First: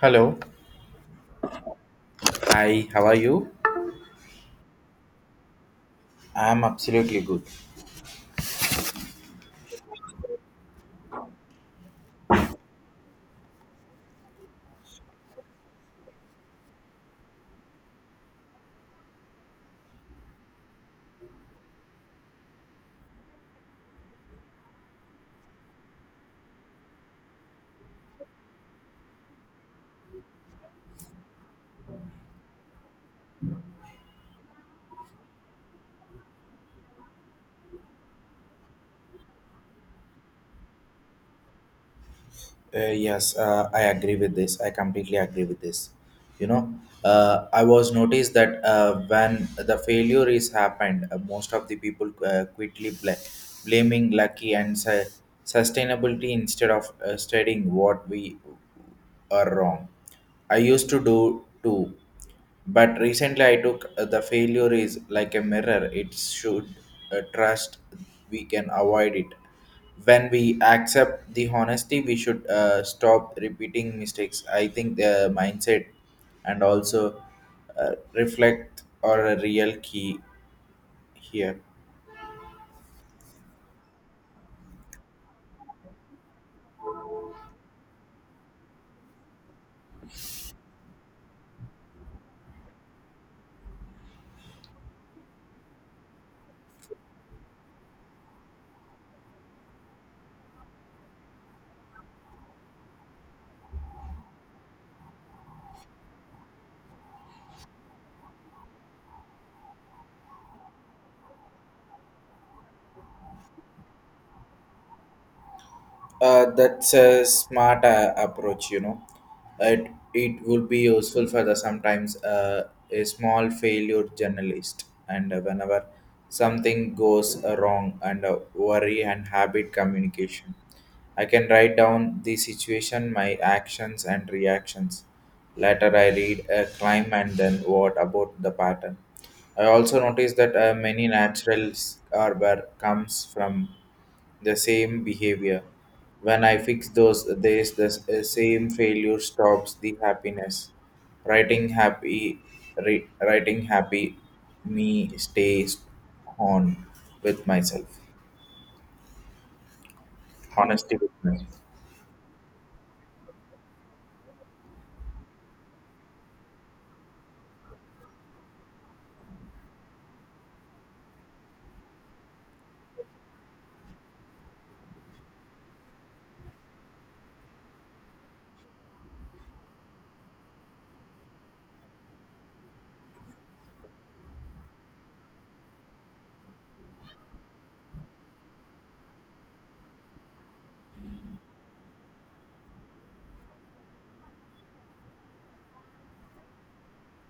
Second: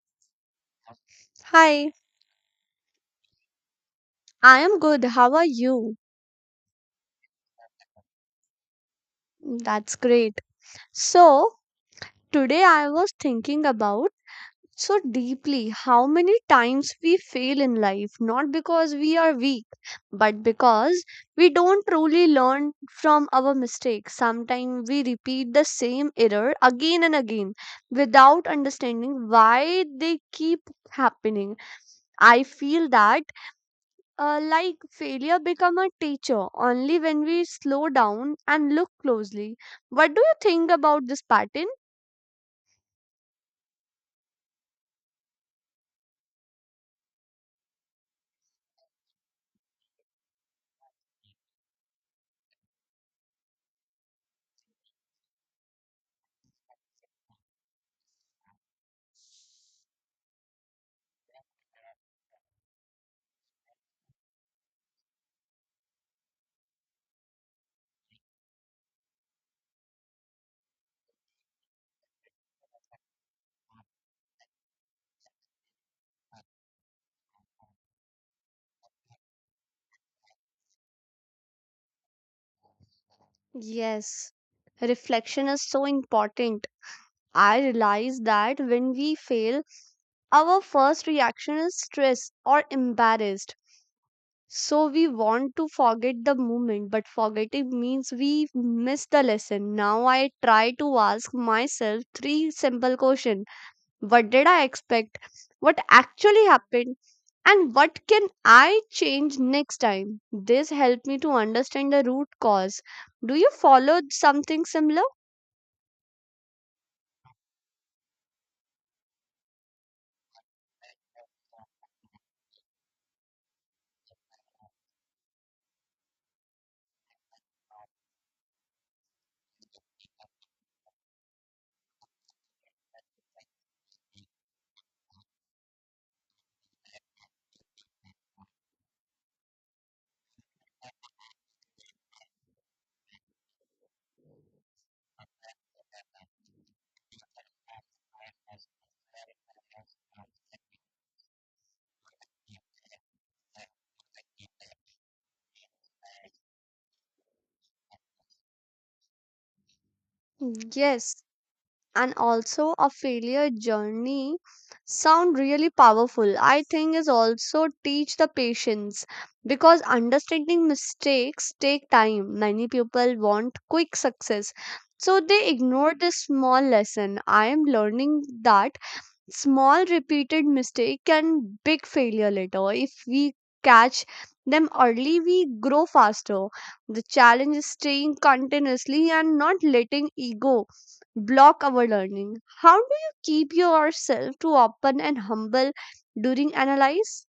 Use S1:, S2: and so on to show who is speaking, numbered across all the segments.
S1: Hello.
S2: Hi,
S1: Hi, how are you?
S2: I am good. How are you?
S1: I'm absolutely good.
S2: That's great. So, today I was thinking about so deeply how many times we fail in life, not because we are weak, but because we don't truly learn from our mistakes. Sometimes we repeat the same error again and again without understanding why they keep happening. I feel that like failure become a teacher only when we slow down and look closely. What do you think about this pattern?
S1: Yes, I agree with this. I completely agree with this. You know, I was noticed that when the failure is happened, most of the people quickly blaming lucky and sustainability instead of studying what we are wrong. I used to do too. But recently, I took the failure is like a mirror. It should trust we can avoid it. When we accept the honesty, we should stop repeating mistakes. I think the mindset and also reflect are a real key here.
S2: Yes, reflection is so important. I realize that when we fail, our first reaction is stress or embarrassed. So we want to forget the moment, but forgetting means we miss the lesson. Now I try to ask myself three simple questions. What did I expect? What actually happened? And what can I change next time? This helped me to understand the root cause. Do you follow something similar?
S1: That's a smart approach, you know. It, it would be useful for the sometimes a small failure journalist, and whenever something goes wrong, and worry and habit communication. I can write down the situation, my actions and reactions. Later, I read a crime and then what about the pattern. I also noticed that many naturals are where comes from the same behavior. When I fix those there's the same failure stops the happiness. Writing happy, writing happy, me stays on with myself. Honesty with
S2: Yes,
S1: myself.
S2: and also a failure journey sound really powerful. I think is also teach the patience because understanding mistakes take time. Many people want quick success, so they ignore this small lesson. I am learning that small repeated mistake can big failure later if we catch them early we grow faster. The challenge is staying continuously and not letting ego block our learning. How do you keep yourself to open and humble during analyze?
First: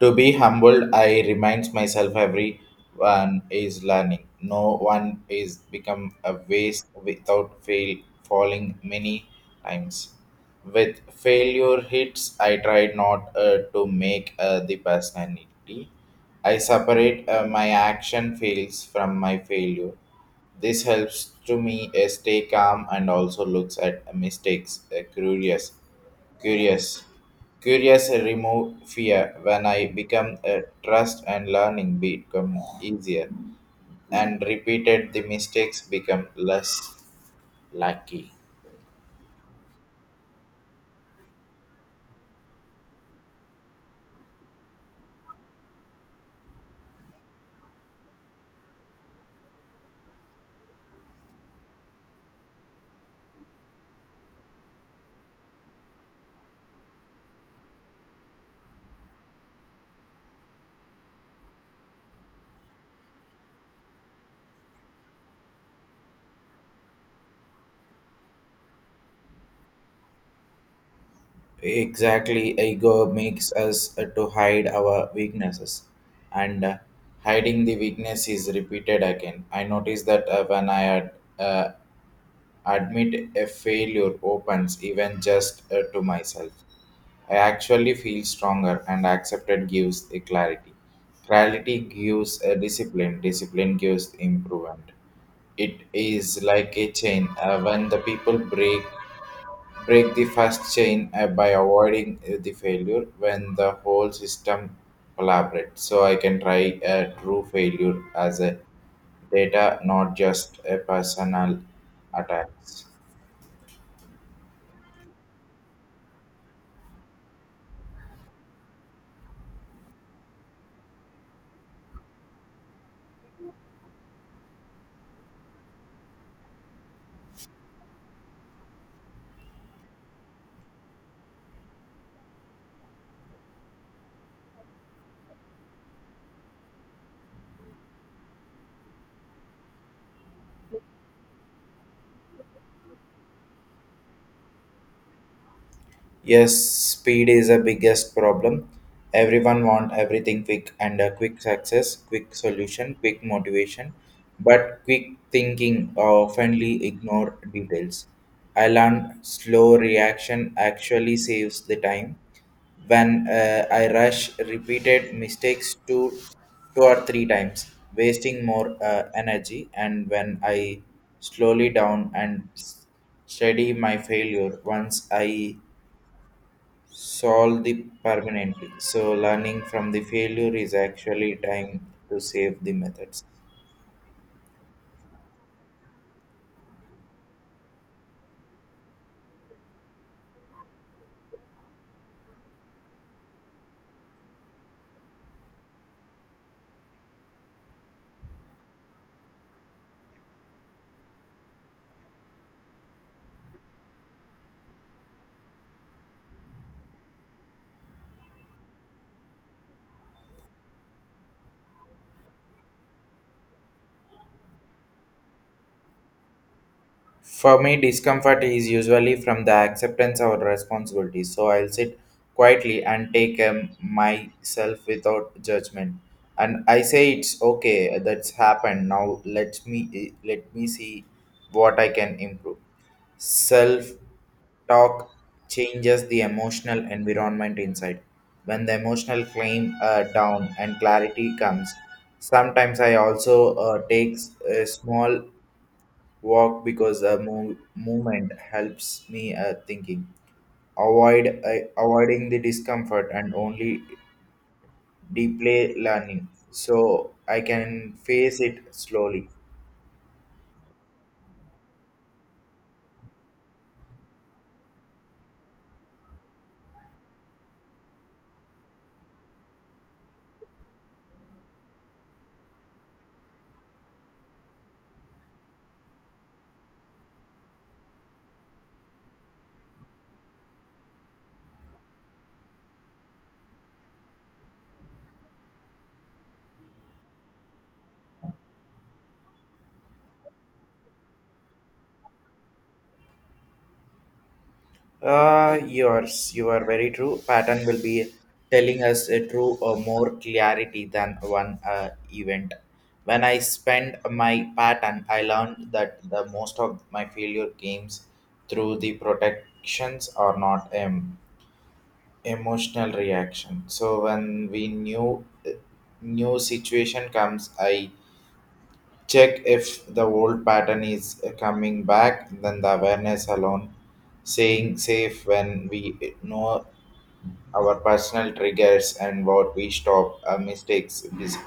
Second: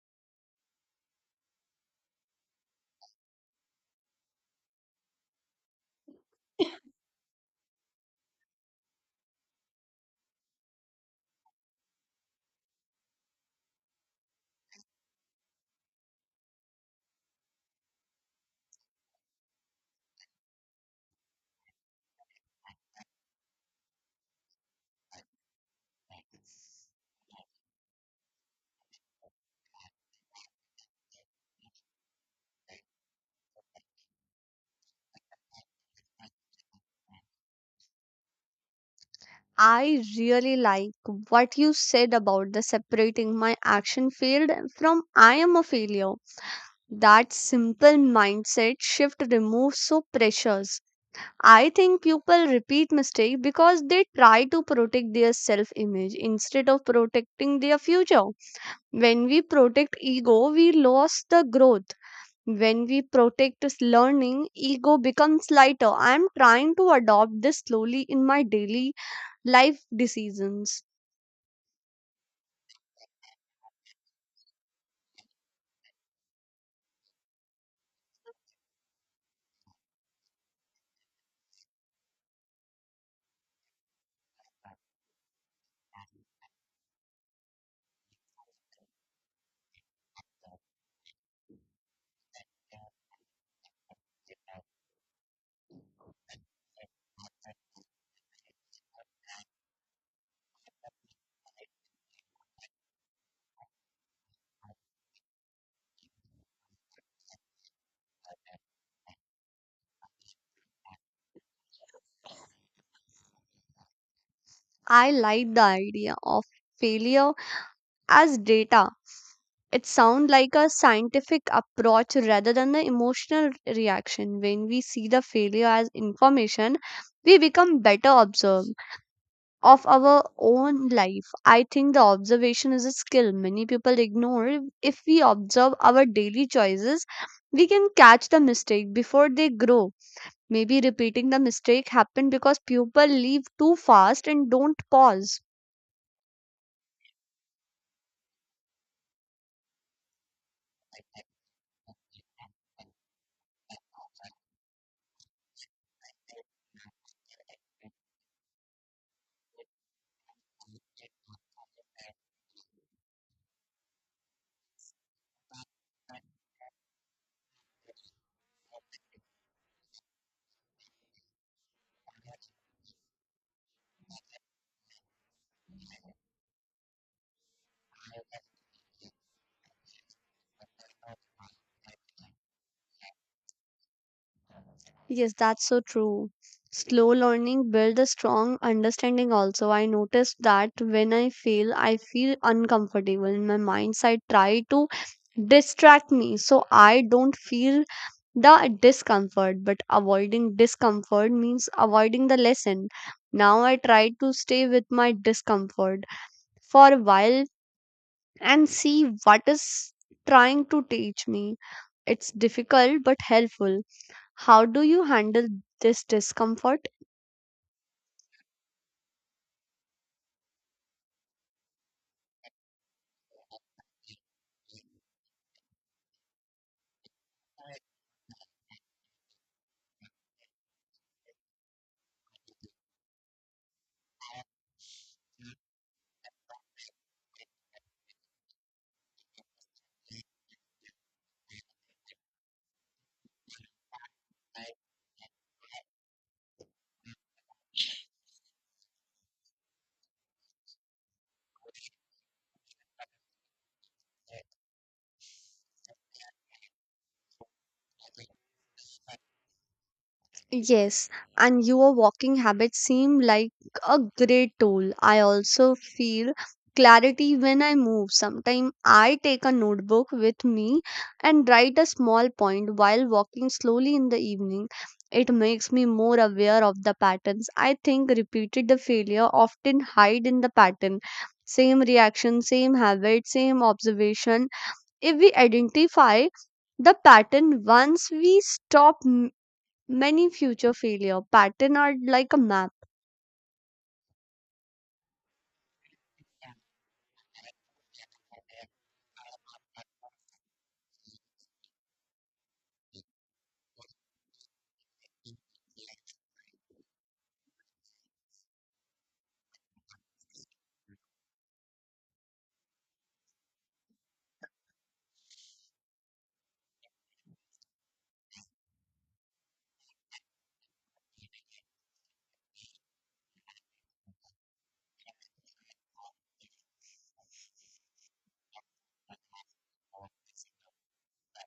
S1: To be humbled, I reminds myself everyone is learning. No one is become a waste without fail falling many times. With failure hits, I try not to make the personality. I separate my action fails from my failure. This helps to me stay calm and also looks at mistakes curious. Curious. Curious remove fear when I become a trust and learning become easier and repeated the mistakes become less lucky.
S2: I really like what you said about the separating my action failed from I am a failure. That simple mindset shift removes so pressures. I think people repeat mistakes because they try to protect their self image instead of protecting their future. When we protect ego, we lose the growth. When we protect learning, ego becomes lighter. I am trying to adopt this slowly in my daily life decisions.
S1: Exactly, ego makes us to hide our weaknesses, and hiding the weakness is repeated again. I noticed that when I had uh, admit a failure opens even just to myself. I actually feel stronger and accepted gives a clarity. Clarity gives a discipline, discipline gives improvement. It is like a chain. When the people break the first chain by avoiding the failure when the whole system collaborates. So I can try a true failure as a data, not just a personal attacks.
S2: I like the idea of failure as data. It sounds like a scientific approach rather than the emotional reaction. When we see the failure as information, we become better observe of our own life. I think the observation is a skill many people ignore. If we observe our daily choices, we can catch the mistake before they grow. Maybe repeating the mistake happened because people leave too fast and don't pause.
S1: Yes, speed is the biggest problem. Everyone want everything quick and a quick success, quick solution, quick motivation, but quick thinking oftenly ignore details. I learned slow reaction actually saves the time. When I rush repeated mistakes two or three times, wasting more energy, and when I slowly down and study my failure once I solve the permanently. So learning from the failure is actually time to save the methods.
S2: Yes, that's so true. Slow learning builds a strong understanding also. I noticed that when I fail, I feel uncomfortable in my mindset try to distract me so I don't feel the discomfort. But avoiding discomfort means avoiding the lesson. Now I try to stay with my discomfort for a while and see what is trying to teach me. It's difficult but helpful. How do you handle this discomfort?
S1: For me, discomfort is usually from the acceptance of responsibility, so I'll sit quietly and take myself without judgment. And I say it's okay, that's happened. Now let me see what I can improve. Self talk changes the emotional environment inside. When the emotional claim down and clarity comes, sometimes I also takes a small walk because a movement helps me thinking avoid I avoiding the discomfort and only deeply learning so I can face it slowly.
S2: Yes, and your walking habits seem like a great tool. I also feel clarity when I move. Sometimes I take a notebook with me and write a small point while walking slowly in the evening. It makes me more aware of the patterns. I think repeated the failure often hide in the pattern. Same reaction, same habit, same observation. If we identify the pattern once we stop many future failure. Pattern are like a map.
S1: You are very true pattern will be telling us a true or more clarity than one event when I spend my pattern I learned that the most of my failure games through the protections are not emotional reaction so when we new situation comes I check if the old pattern is coming back then the awareness alone saying safe when we know our personal triggers and what we stop our mistakes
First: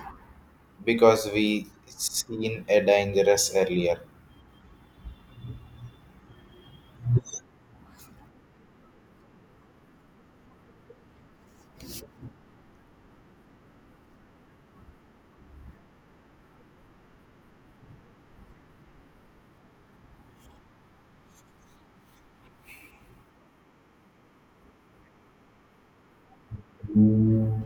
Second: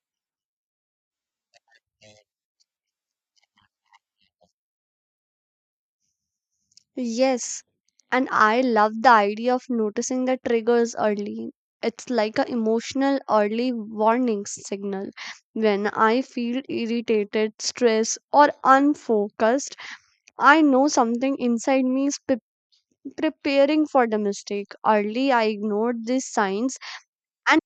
S1: because we seen a dangerous earlier.
S2: Yes, and I love the idea of noticing the triggers early. It's like a emotional early warning signal. When I feel irritated, stressed, or unfocused, I know something inside me is preparing for the mistake. Early I ignored these signs and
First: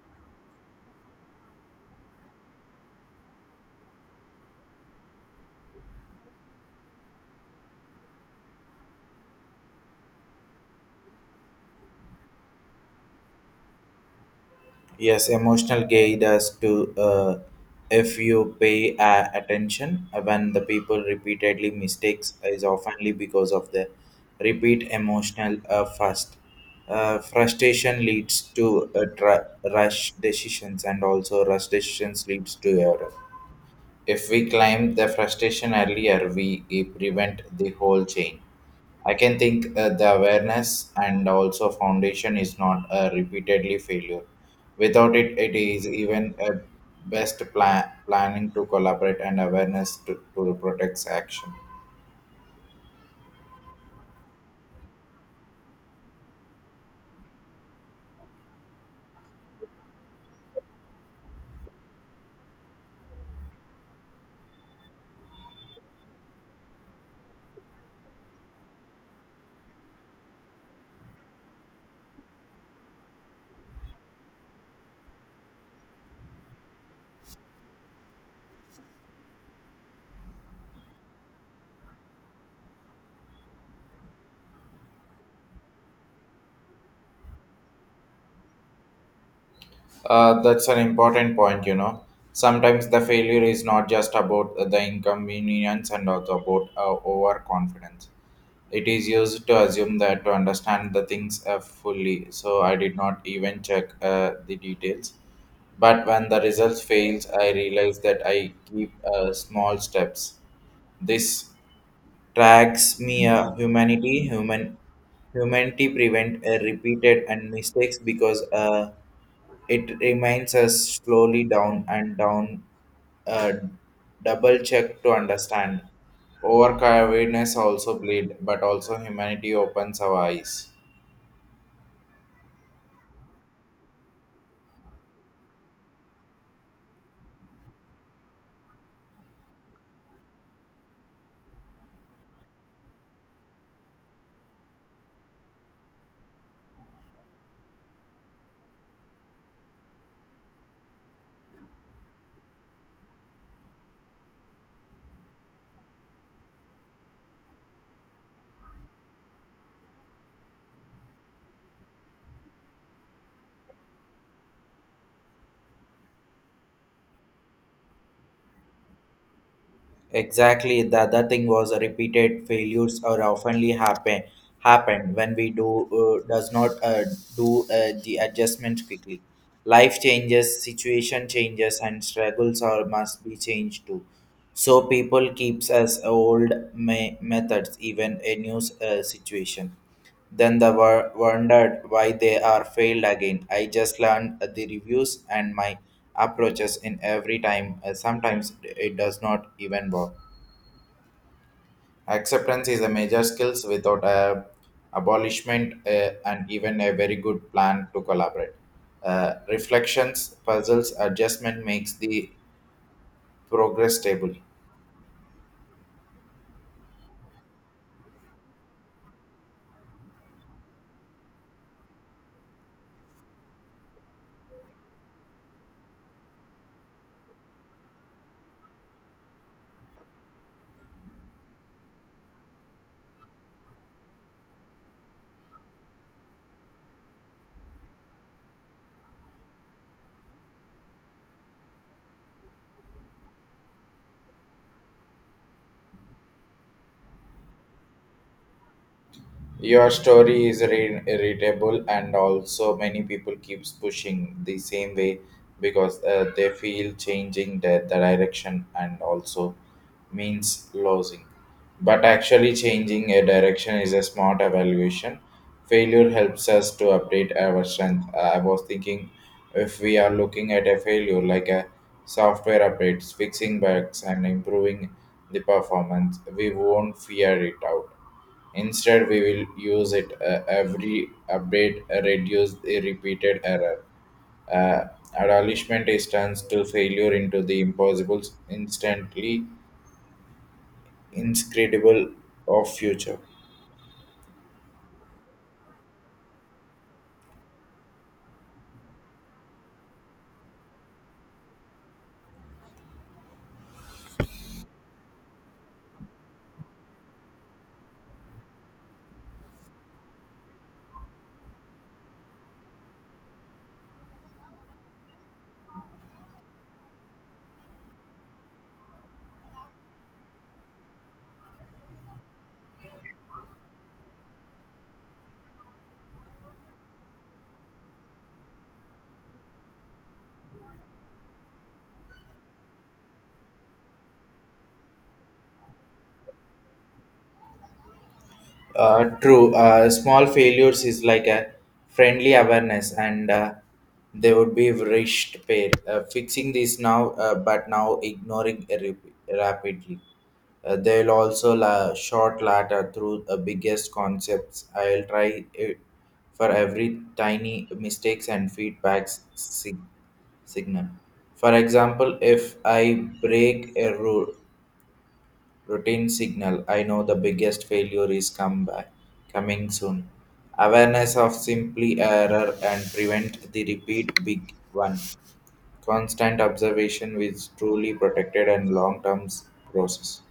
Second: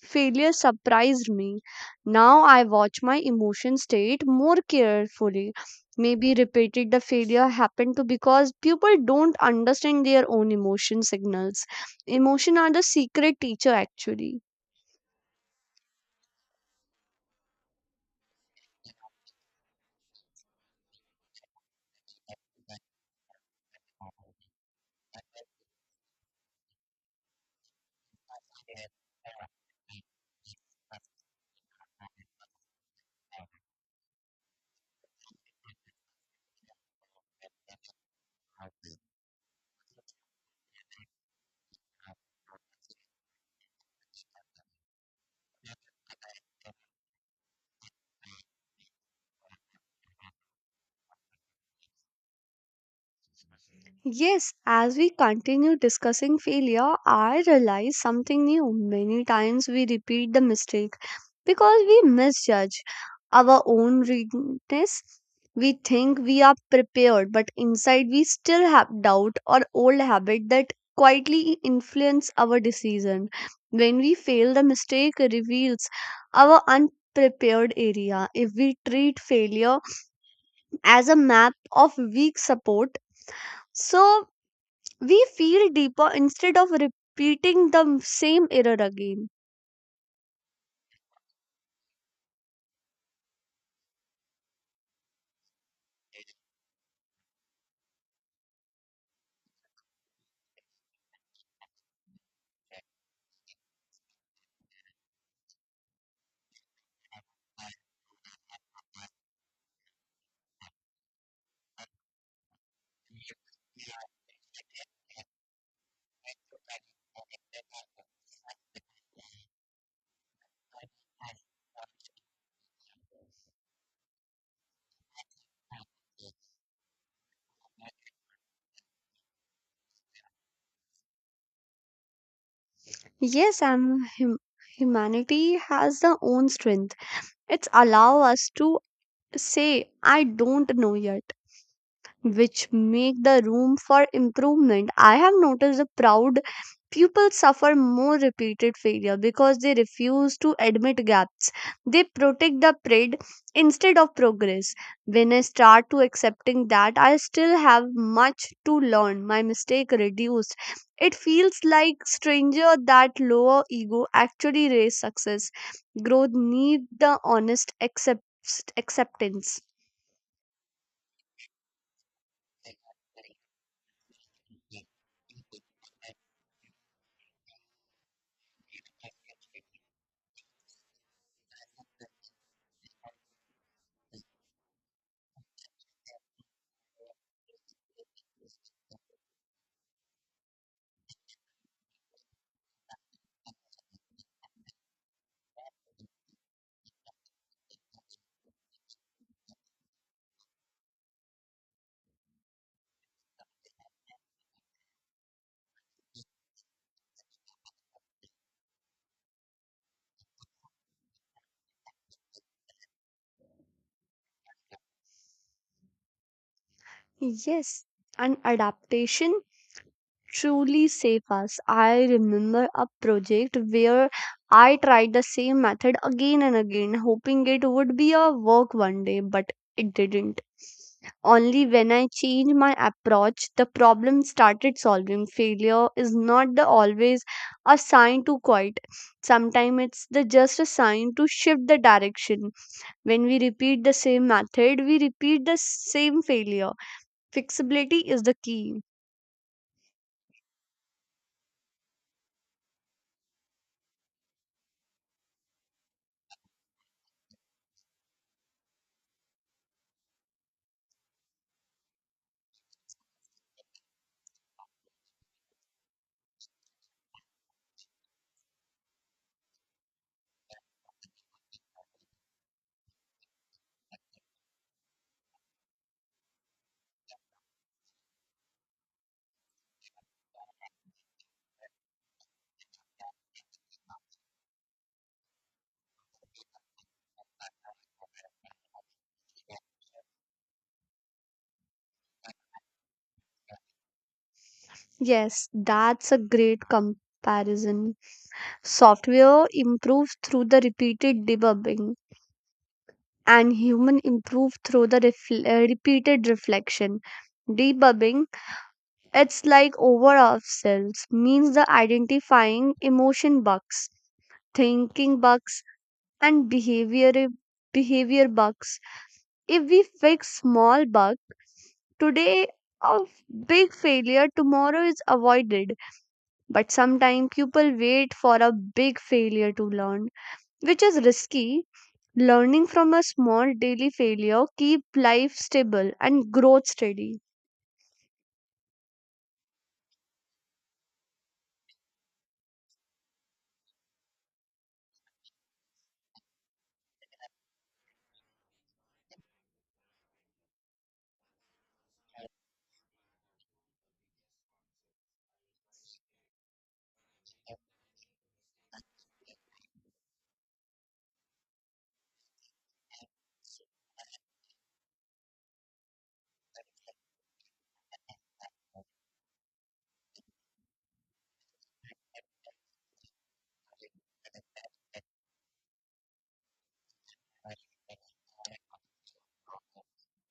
S2: failure surprised me. Now I watch my emotion state more carefully. Maybe repeated the failure happened to because people don't understand their own emotion signals. Emotion are the secret teacher actually.
S1: Yes, emotional guide as to if you pay attention when the people repeatedly mistakes is oftenly because of the repeat emotional fast. Frustration leads to rush decisions and also rush decisions leads to error. If we climb the frustration earlier, we prevent the whole chain. I can think the awareness and also foundation is not a repeatedly failure. Without it, it is even a best plan planning to collaborate and awareness to protect action.
S2: Yes, as we continue discussing failure, I realize something new. Many times we repeat the mistake because we misjudge our own weakness. We think we are prepared, but inside we still have doubt or old habit that quietly influence our decision. When we fail, the mistake reveals our unprepared area. If we treat failure as a map of weak support, so we feel deeper instead of repeating the same error again.
S1: That's an important point, you know. Sometimes the failure is not just about the inconvenience and also about overconfidence. It is used to assume that to understand the things fully, so I did not even check the details. But when the results fails, I realize that I keep small steps. This tracks me a humanity, humanity prevent a repeated and mistakes because it reminds us slowly down and down uh, double check to understand. Overcome awareness also bleed, but also humanity opens our eyes.
S2: Yes, humanity has their own strength. It's allow us to say, I don't know yet, which make the room for improvement. I have noticed the proud pupils suffer more repeated failure because they refuse to admit gaps. They protect the pride instead of progress. When I start to accepting that I still have much to learn, my mistake reduced. It feels like stranger that lower ego actually raise success. Growth need the honest acceptance.
S1: Exactly. The other thing was repeated failures are oftenly happen when we do does not do the adjustment quickly. Life changes, situation changes, and struggles are must be changed too. So people keeps us old methods even a new situation. Then they were wondered why they are failed again. I just learned the reviews and my approaches in every time. Sometimes it does not even work. Acceptance is a major skill without a abolishment and even a very good plan to collaborate. Reflections, puzzles, adjustment makes the progress stable.
S2: Yes, and adaptation truly save us. I remember a project where I tried the same method again and again, hoping it would be a work one day, but it didn't. Only when I changed my approach, the problem started solving. Failure is not the always a sign to quit. Sometimes it's the just a sign to shift the direction. When we repeat the same method, we repeat the same failure. Flexibility is the key.
S1: Your story is readable and also many people keeps pushing the same way because they feel changing the direction and also means losing. But actually, changing a direction is a smart evaluation. Failure helps us to update our strength. I was thinking if we are looking at a failure like a software updates, fixing bugs, and improving the performance, we won't fear it out. Instead, we will use it every update, reduce the repeated error. Uh, Adolescent is turns to failure into the impossible, instantly inscrutable of future.
S2: Yes, that's a great comparison. Software improves through the repeated debugging, and human improve through the repeated reflection. Debugging, it's like over ourselves, means the identifying emotion bugs, thinking bugs, and behavior bugs. If we fix small bug today, a big failure tomorrow is avoided. But sometimes people wait for a big failure to learn, which is risky. Learning from a small daily failure keep life stable and growth steady.
S1: True. Small failures is like a friendly awareness, and they would be rushed pair. Fixing this now, but now ignoring rapidly. They will also short latter through the biggest concepts. I'll try it for every tiny mistakes and feedbacks signal. For example, if I break a rule, routine signal. I know the biggest failure is coming soon. Awareness of simply error and prevent the repeat big one. Constant observation is truly protected and long term process.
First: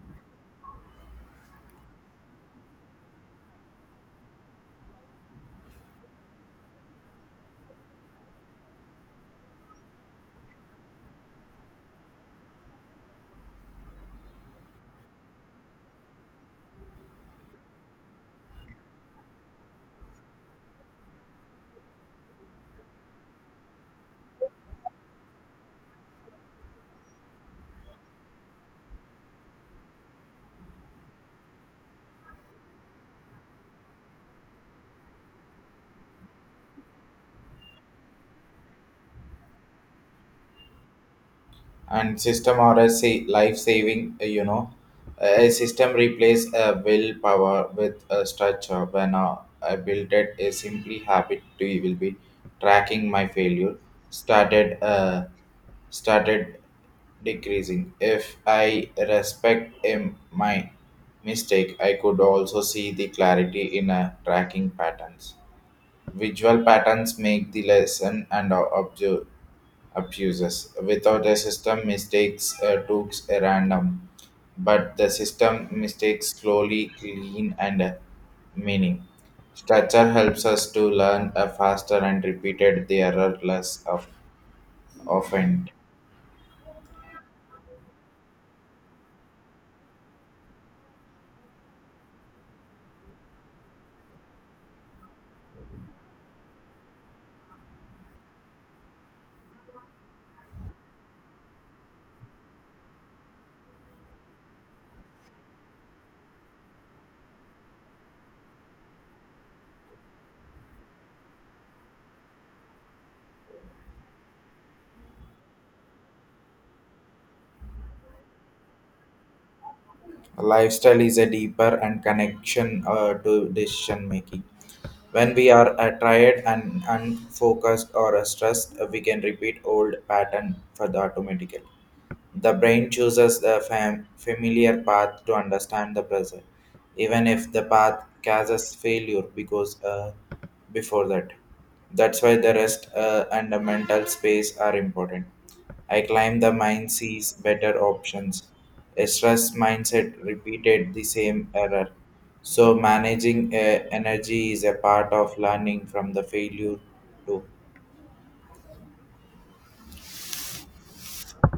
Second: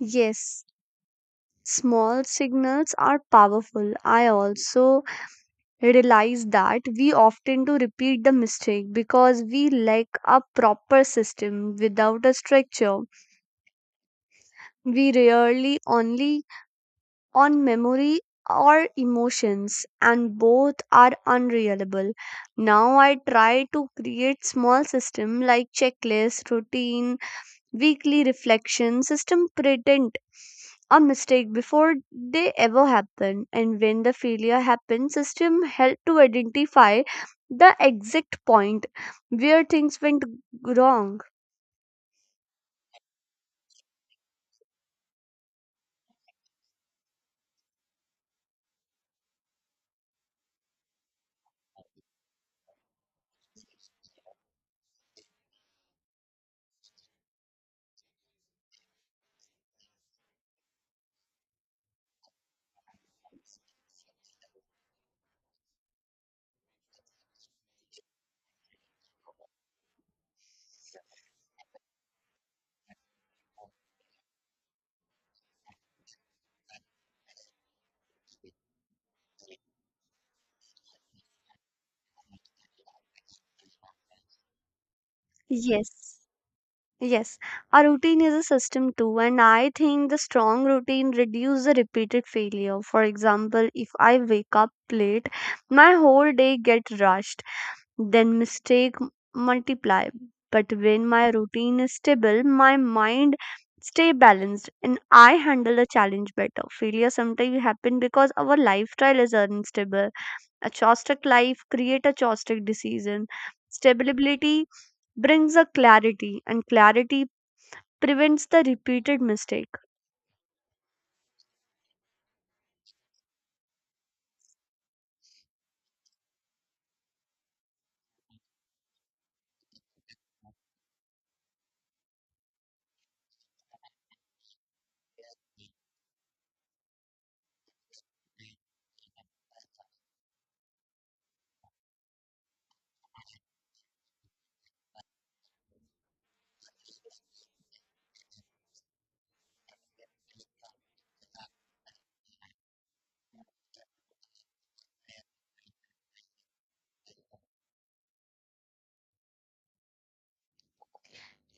S2: Yes, small signals are powerful. I also realize that we often do repeat the mistake because we lack a proper system without a structure. We rarely only on memory or emotions, and both are unreliable. Now I try to create small system like checklist, routine, weekly reflection system pretend a mistake before they ever happen. And when the failure happens, system help to identify the exact point where things went wrong.
S1: And system or a life saving, you know, a system replace a willpower with a structure when I built it a simply habit to will be tracking my failure started uh, started decreasing if I respect my mistake I could also see the clarity in a tracking patterns. Visual patterns make the lesson and abuses. Without a system, mistakes took a random, but the system mistakes slowly, clean, and meaning. Structure helps us to learn faster and repeated the error less of, often.
S2: Yes. Yes, a routine is a system too, and I think the strong routine reduces the repeated failure. For example, if I wake up late, my whole day get rushed, then mistake multiply. But when my routine is stable, my mind stay balanced and I handle the challenge better. Failure sometimes happen because our lifestyle is unstable. A chaotic life create a chaotic decision. Stability brings a clarity and clarity prevents the repeated mistake.
S1: Lifestyle is a deeper and connection to decision making. When we are tired and unfocused or stressed, we can repeat old pattern for the automatically. The brain chooses the familiar path to understand the present, even if the path causes failure because before that. That's why the rest and the mental space are important. I claim the mind sees better options. A stress mindset repeated the same error. So managing energy is a part of learning from the failure too.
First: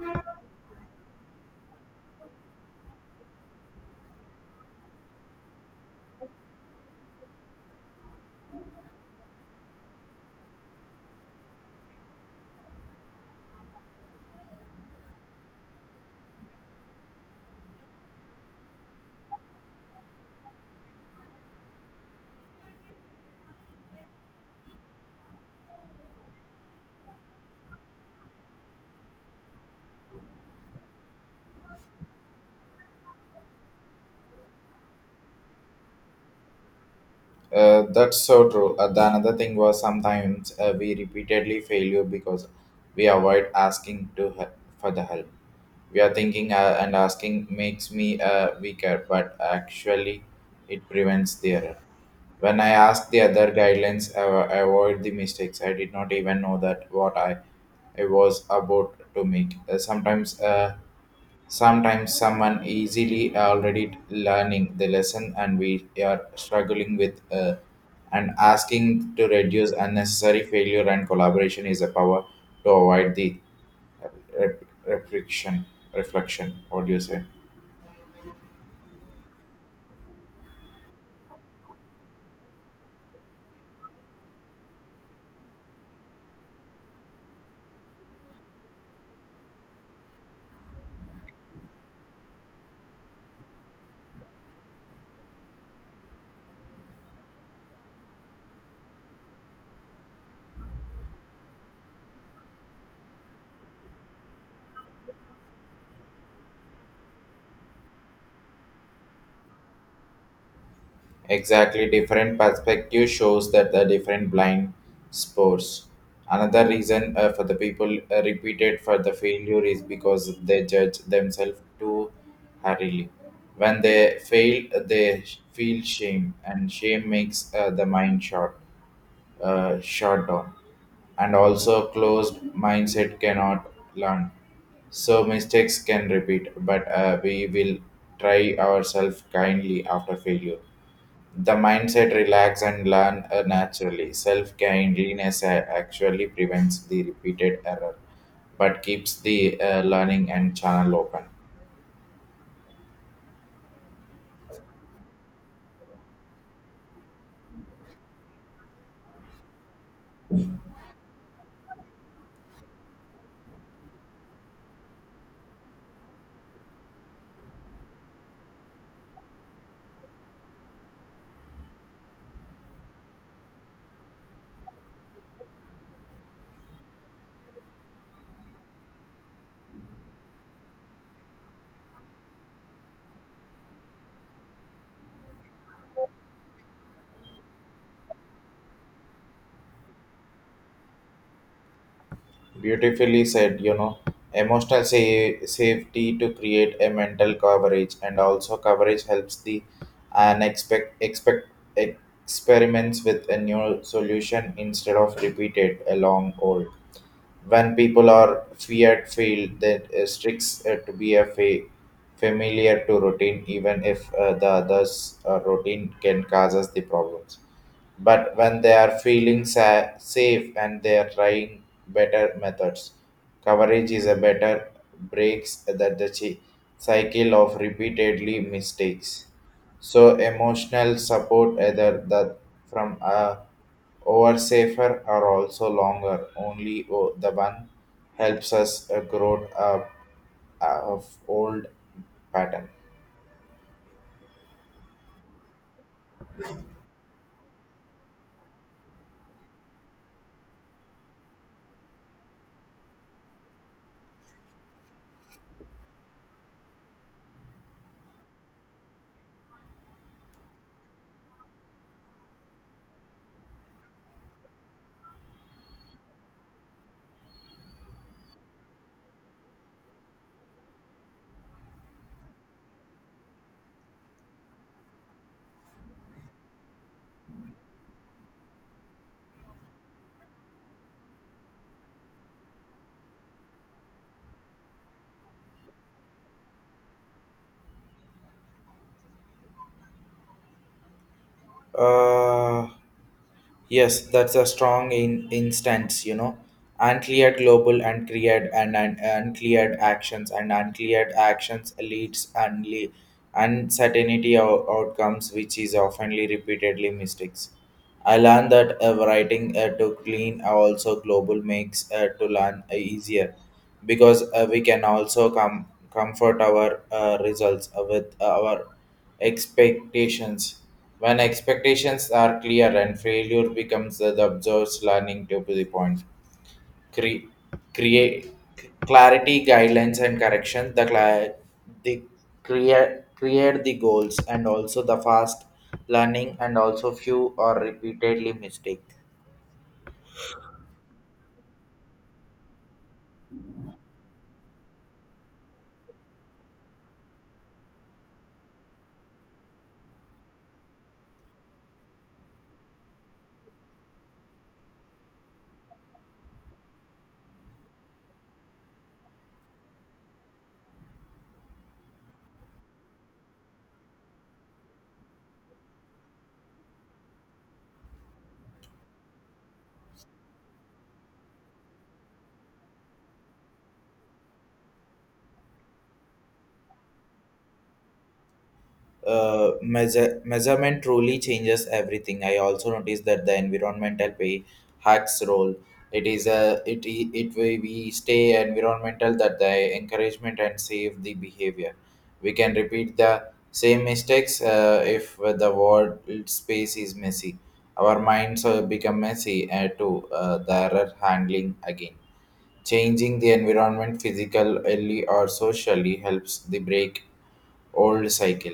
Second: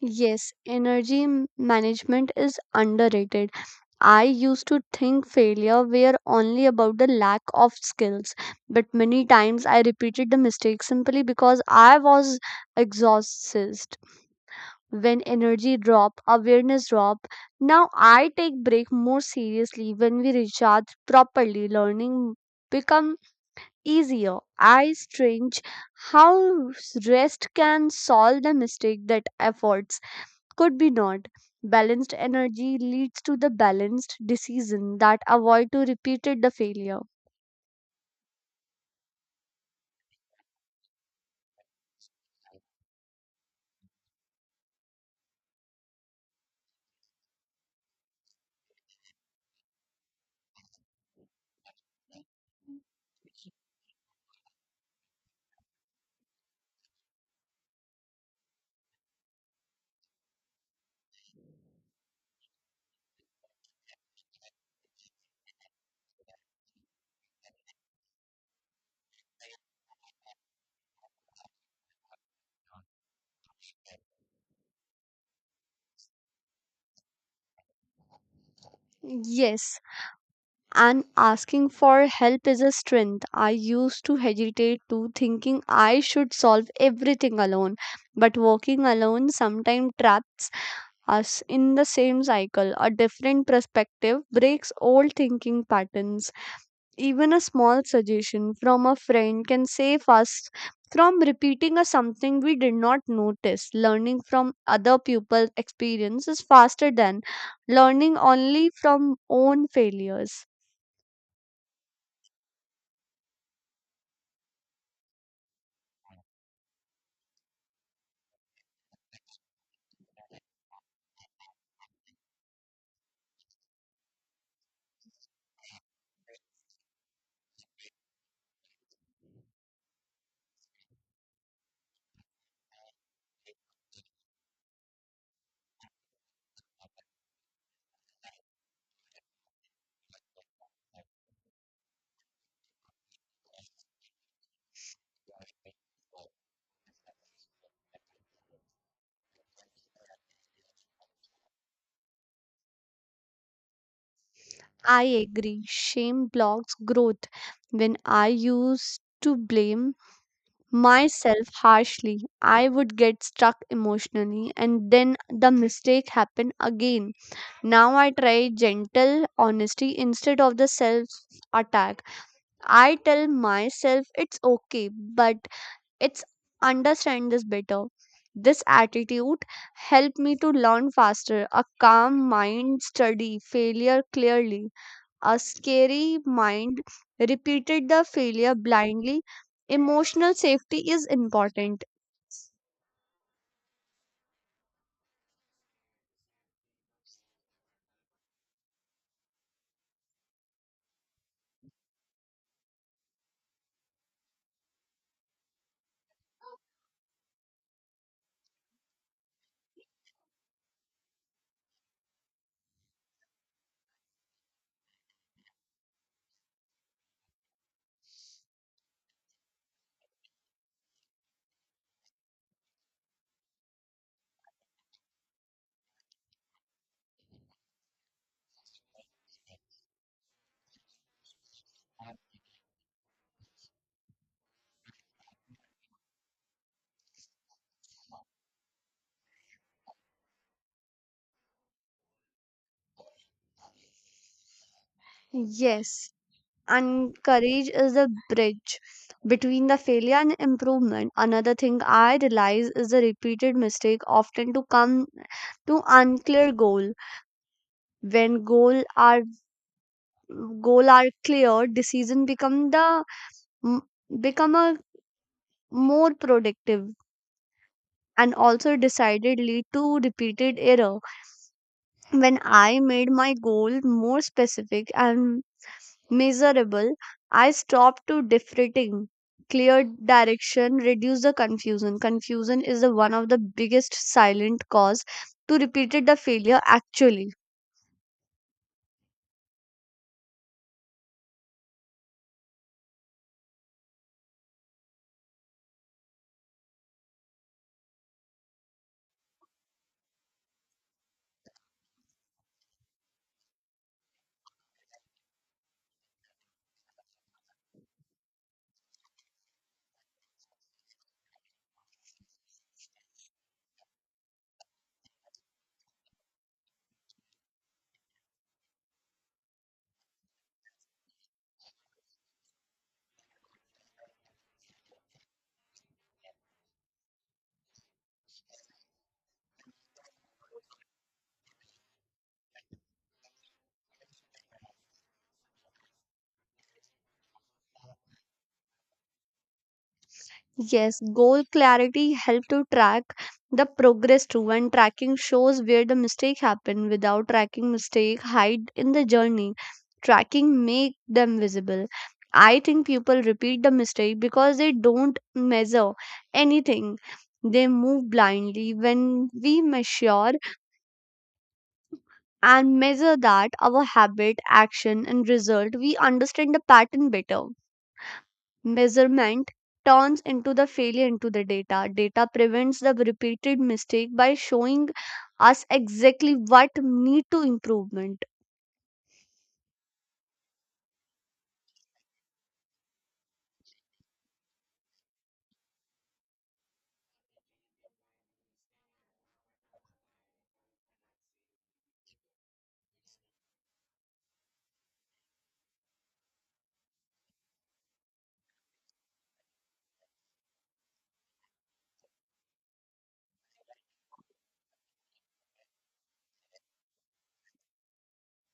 S2: Yes, energy management is underrated. I used to think failure were only about the lack of skills, but many times I repeated the mistake simply because I was exhausted. When energy drop, awareness drop. Now I take break more seriously. When we recharge properly, learning become easier. I strange how rest can solve the mistake that efforts could be not. Balanced energy leads to the balanced decision that avoid to repeated the failure.
S1: That's so true. The another thing was sometimes we repeatedly fail you because we avoid asking to help, for the help. We are thinking and asking makes me weaker, but actually it prevents the error. When I asked the other guidelines, I avoid the mistakes. I did not even know that what I was about to make. Sometimes someone easily already learning the lesson and we are struggling with and asking to reduce unnecessary failure and collaboration is a power to avoid the uh, rep- reflection reflection, what do you say?
S2: Yes, and asking for help is a strength. I used to hesitate to thinking I should solve everything alone, but walking alone sometimes traps us in the same cycle. A different perspective breaks old thinking patterns. Even a small suggestion from a friend can save us from repeating a something we did not notice. Learning from other people's experience is faster than learning only from own failures.
S1: Exactly, different perspective shows that the different blind spots. Another reason for the people repeated for the failure is because they judge themselves too hurriedly. When they fail, they feel shame, and shame makes the mind short shut down and also closed mindset cannot learn so mistakes can repeat but we will try ourselves kindly after failure the mindset relax and learn naturally self kindliness actually prevents the repeated error but keeps the learning and channel open.
S2: I agree. Shame blocks growth. When I used to blame myself harshly, I would get stuck emotionally and then the mistake happened again. Now I try gentle honesty instead of the self attack. I tell myself it's okay, but it's understand this better. This attitude helped me to learn faster. A calm mind study failure clearly. A scary mind repeated the failure blindly. Emotional safety is important.
S1: Beautifully said, you know, emotional safety to create a mental coverage, and also coverage helps the unexpect expect experiments with a new solution instead of repeated a long old when people are feared feel that tricks to be a familiar to routine even if the others routine can cause us the problems but when they are feeling safe and they are trying better methods coverage is a better breaks that the cycle of repeatedly mistakes so emotional support either that from a our safer are also longer. Only the one helps us grow up of old pattern.
S2: Yes, and courage is the bridge between the failure and improvement. Another thing I realize is the repeated mistake often to come to unclear goal. When goal are clear, decision become the m- become a more productive, and also decided lead to repeated error. When I made my goal more specific and miserable, I stopped to differentiating. Clear direction, reduce the confusion. Confusion is the one of the biggest silent cause to repeated the failure actually.
S1: Uh, Yes, that's a strong in instance, you know. Uncleared global, and uncleared and uncleared actions, and uncleared actions leads only uncertainty outcomes, which is oftenly repeatedly mistakes. I learned that writing to clean also global makes to learn easier because we can also comfort our results with our expectations. When expectations are clear and failure becomes the observed learning to the point. Cre- Create clarity, guidelines, and correction. The, cli- the Create the goals and also the fast learning and also few or repeatedly mistake.
S2: Yes, goal clarity help to track the progress too, and tracking shows where the mistake happened. Without tracking mistake, hide in the journey. Tracking make them visible. I think people repeat the mistake because they don't measure anything. They move blindly. When we measure and measure that our habit, action, and result, we understand the pattern better. Measurement turns into the failure into the data. Data prevents the repeated mistake by showing us exactly what need to improvement.
S1: Measurement truly changes everything. I also noticed that the environmental pay hacks role. It is a it I- it way we stay environmental that the encouragement and save the behavior. We can repeat the same mistakes if the world space is messy. Our minds become messy to the error handling again. Changing the environment physically or socially helps the break old cycle.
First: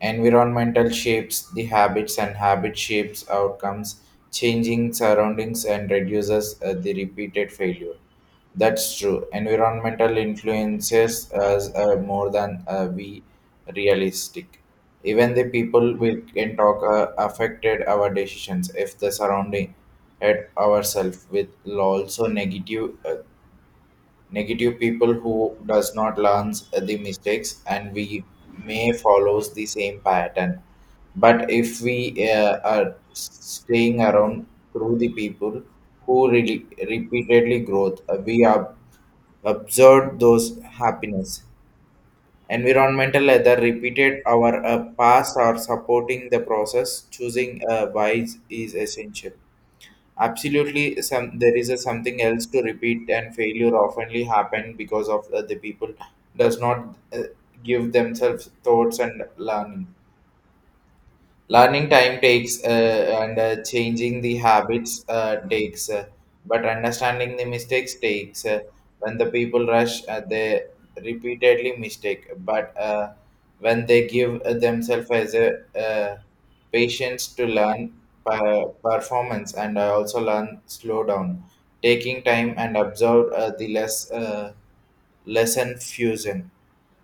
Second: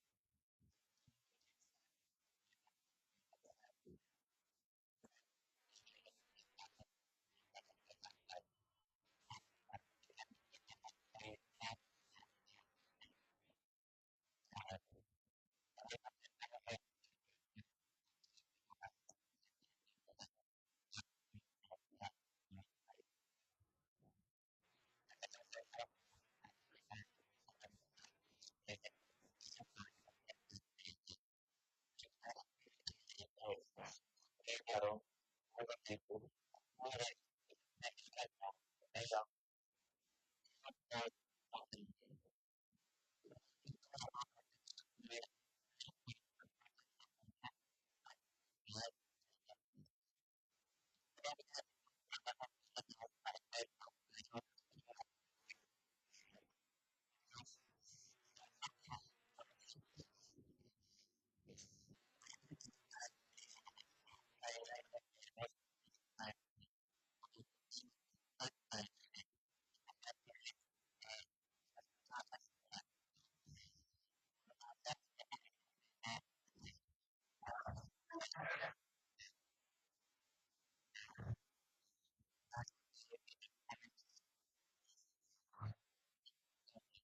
S1: Environmental shapes the habits and habit shapes outcomes. Changing surroundings and reduces the repeated failure. That's true. Environmental influences us more than we realistic. Even the people we can talk affected our decisions if the surrounding at ourselves with also negative people who does not learn the mistakes and we may follows the same pattern but if we are staying around through the people who really repeatedly growth, we are observed those happiness environmental other repeated our past or supporting the process choosing a wise is essential. Absolutely, some there is a something else to repeat, and failure oftenly happen because of the people does not give themselves thoughts and learning learning time takes and changing the habits takes, but understanding the mistakes takes when the people rush they repeatedly mistake but when they give themselves as a patience to learn performance and also learn slow down taking time and observe the less lesson fusion.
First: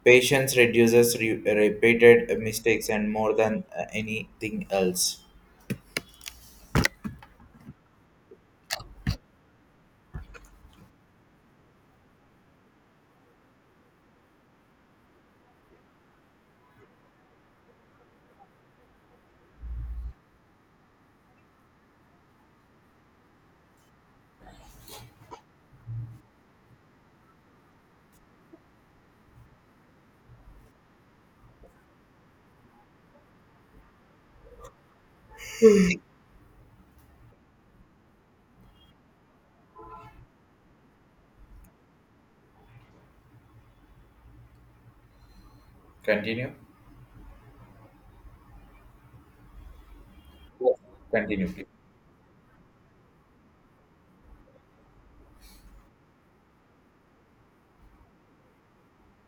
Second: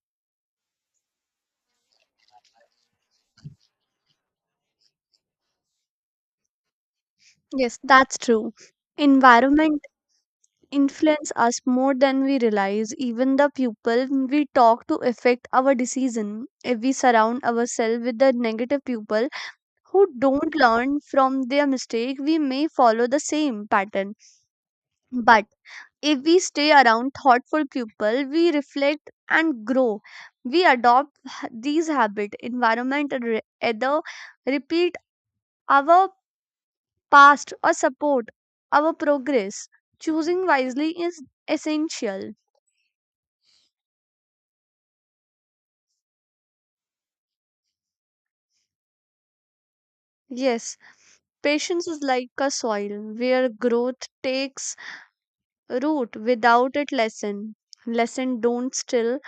S1: Patience reduces repeated mistakes and more than anything else.
S2: Yes, that's true. Environment influence us more than we realize. Even the people we talk to affect our decision. If we surround ourselves with the negative people who don't learn from their mistake, we may follow the same pattern. But if we stay around thoughtful people, we reflect and grow. We adopt these habits. Environment either repeat our past or support our progress. Choosing wisely is essential. Yes,
S1: Continue.
S2: patience is like a soil where growth takes root without it lesson. Lesson don't still.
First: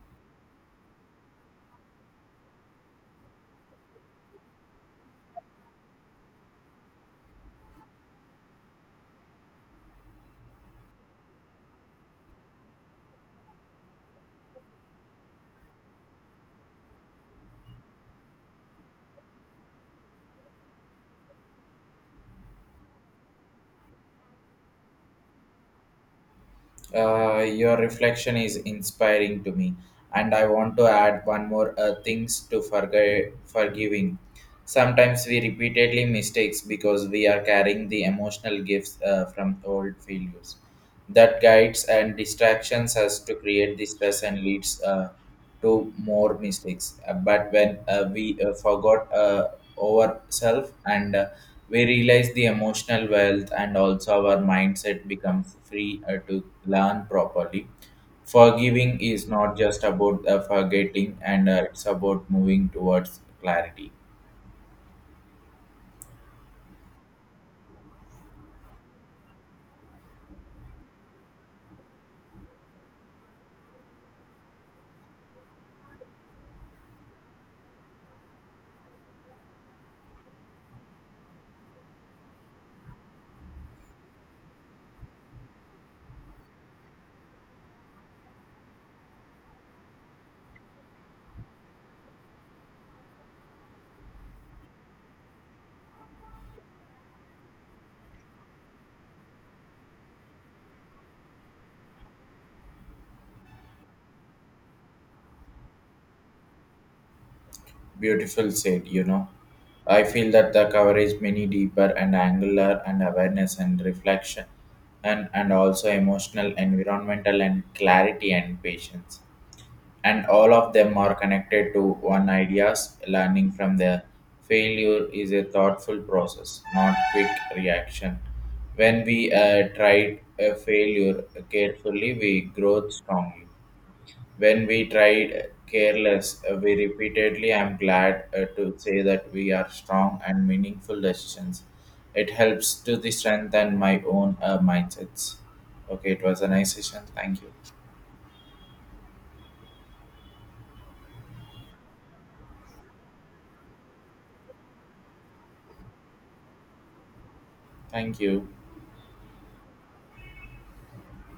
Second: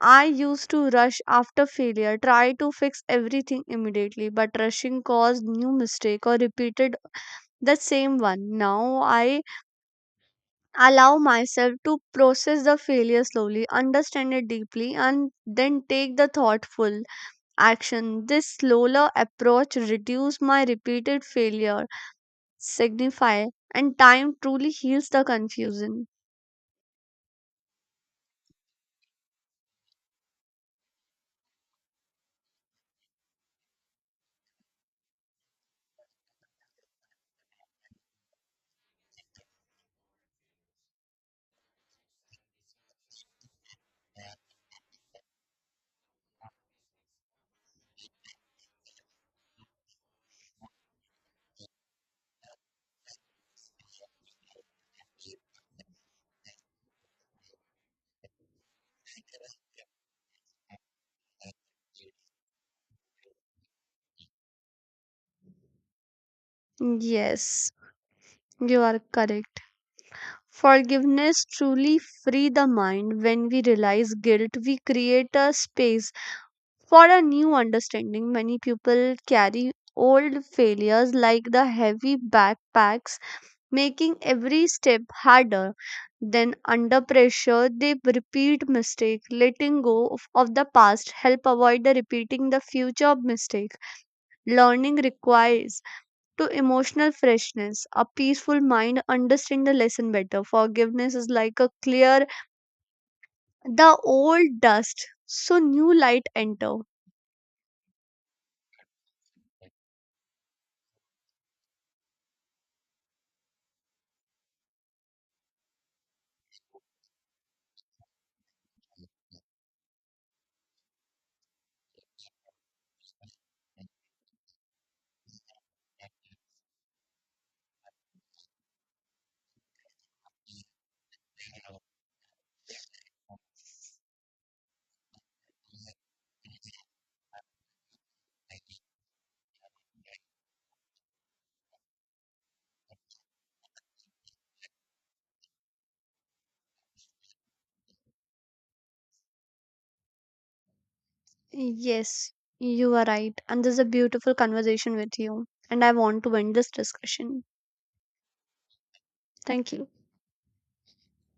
S2: I used to rush after failure, try to fix everything immediately, but rushing caused new mistake or repeated the same one. Now I allow myself to process the failure slowly, understand it deeply, and then take the thoughtful action. This slower approach reduces my repeated failure, signify, and time truly heals the confusion.
S1: Your reflection is inspiring to me, and I want to add one more things to forgiving. Sometimes we repeatedly mistakes because we are carrying the emotional gifts from old failures. That guides and distractions us to create the stress and leads to more mistakes. But when we forgot ourselves and we realize the emotional wealth and also our mindset becomes free to learn properly. Forgiving is not just about forgetting, and it's about moving towards clarity.
S2: Yes, you are correct. Forgiveness truly free the mind. When we realize guilt, we create a space for a new understanding. Many people carry old failures like the heavy backpacks, making every step harder. Then under pressure they repeat mistake. Letting go of the past help avoid the repeating the future mistake. Learning requires to emotional freshness. A peaceful mind understand the lesson better. Forgiveness is like a clear the old dust, so new light enter.
S1: Beautiful said, you know. I feel that the coverage many deeper and angular and awareness and reflection and also emotional, environmental and clarity and patience. And all of them are connected to one ideas, learning from their failure is a thoughtful process, not quick reaction. When we tried a failure carefully, we grow strongly when we tried careless, we repeatedly I'm glad to say that we are strong and meaningful decisions. It helps to the strengthen my own mindsets. Okay, it was a nice session. Thank you.
S2: Yes, you are right. And this is a beautiful conversation with you. And I want to end this discussion.
S1: Thank you.
S2: Thank you.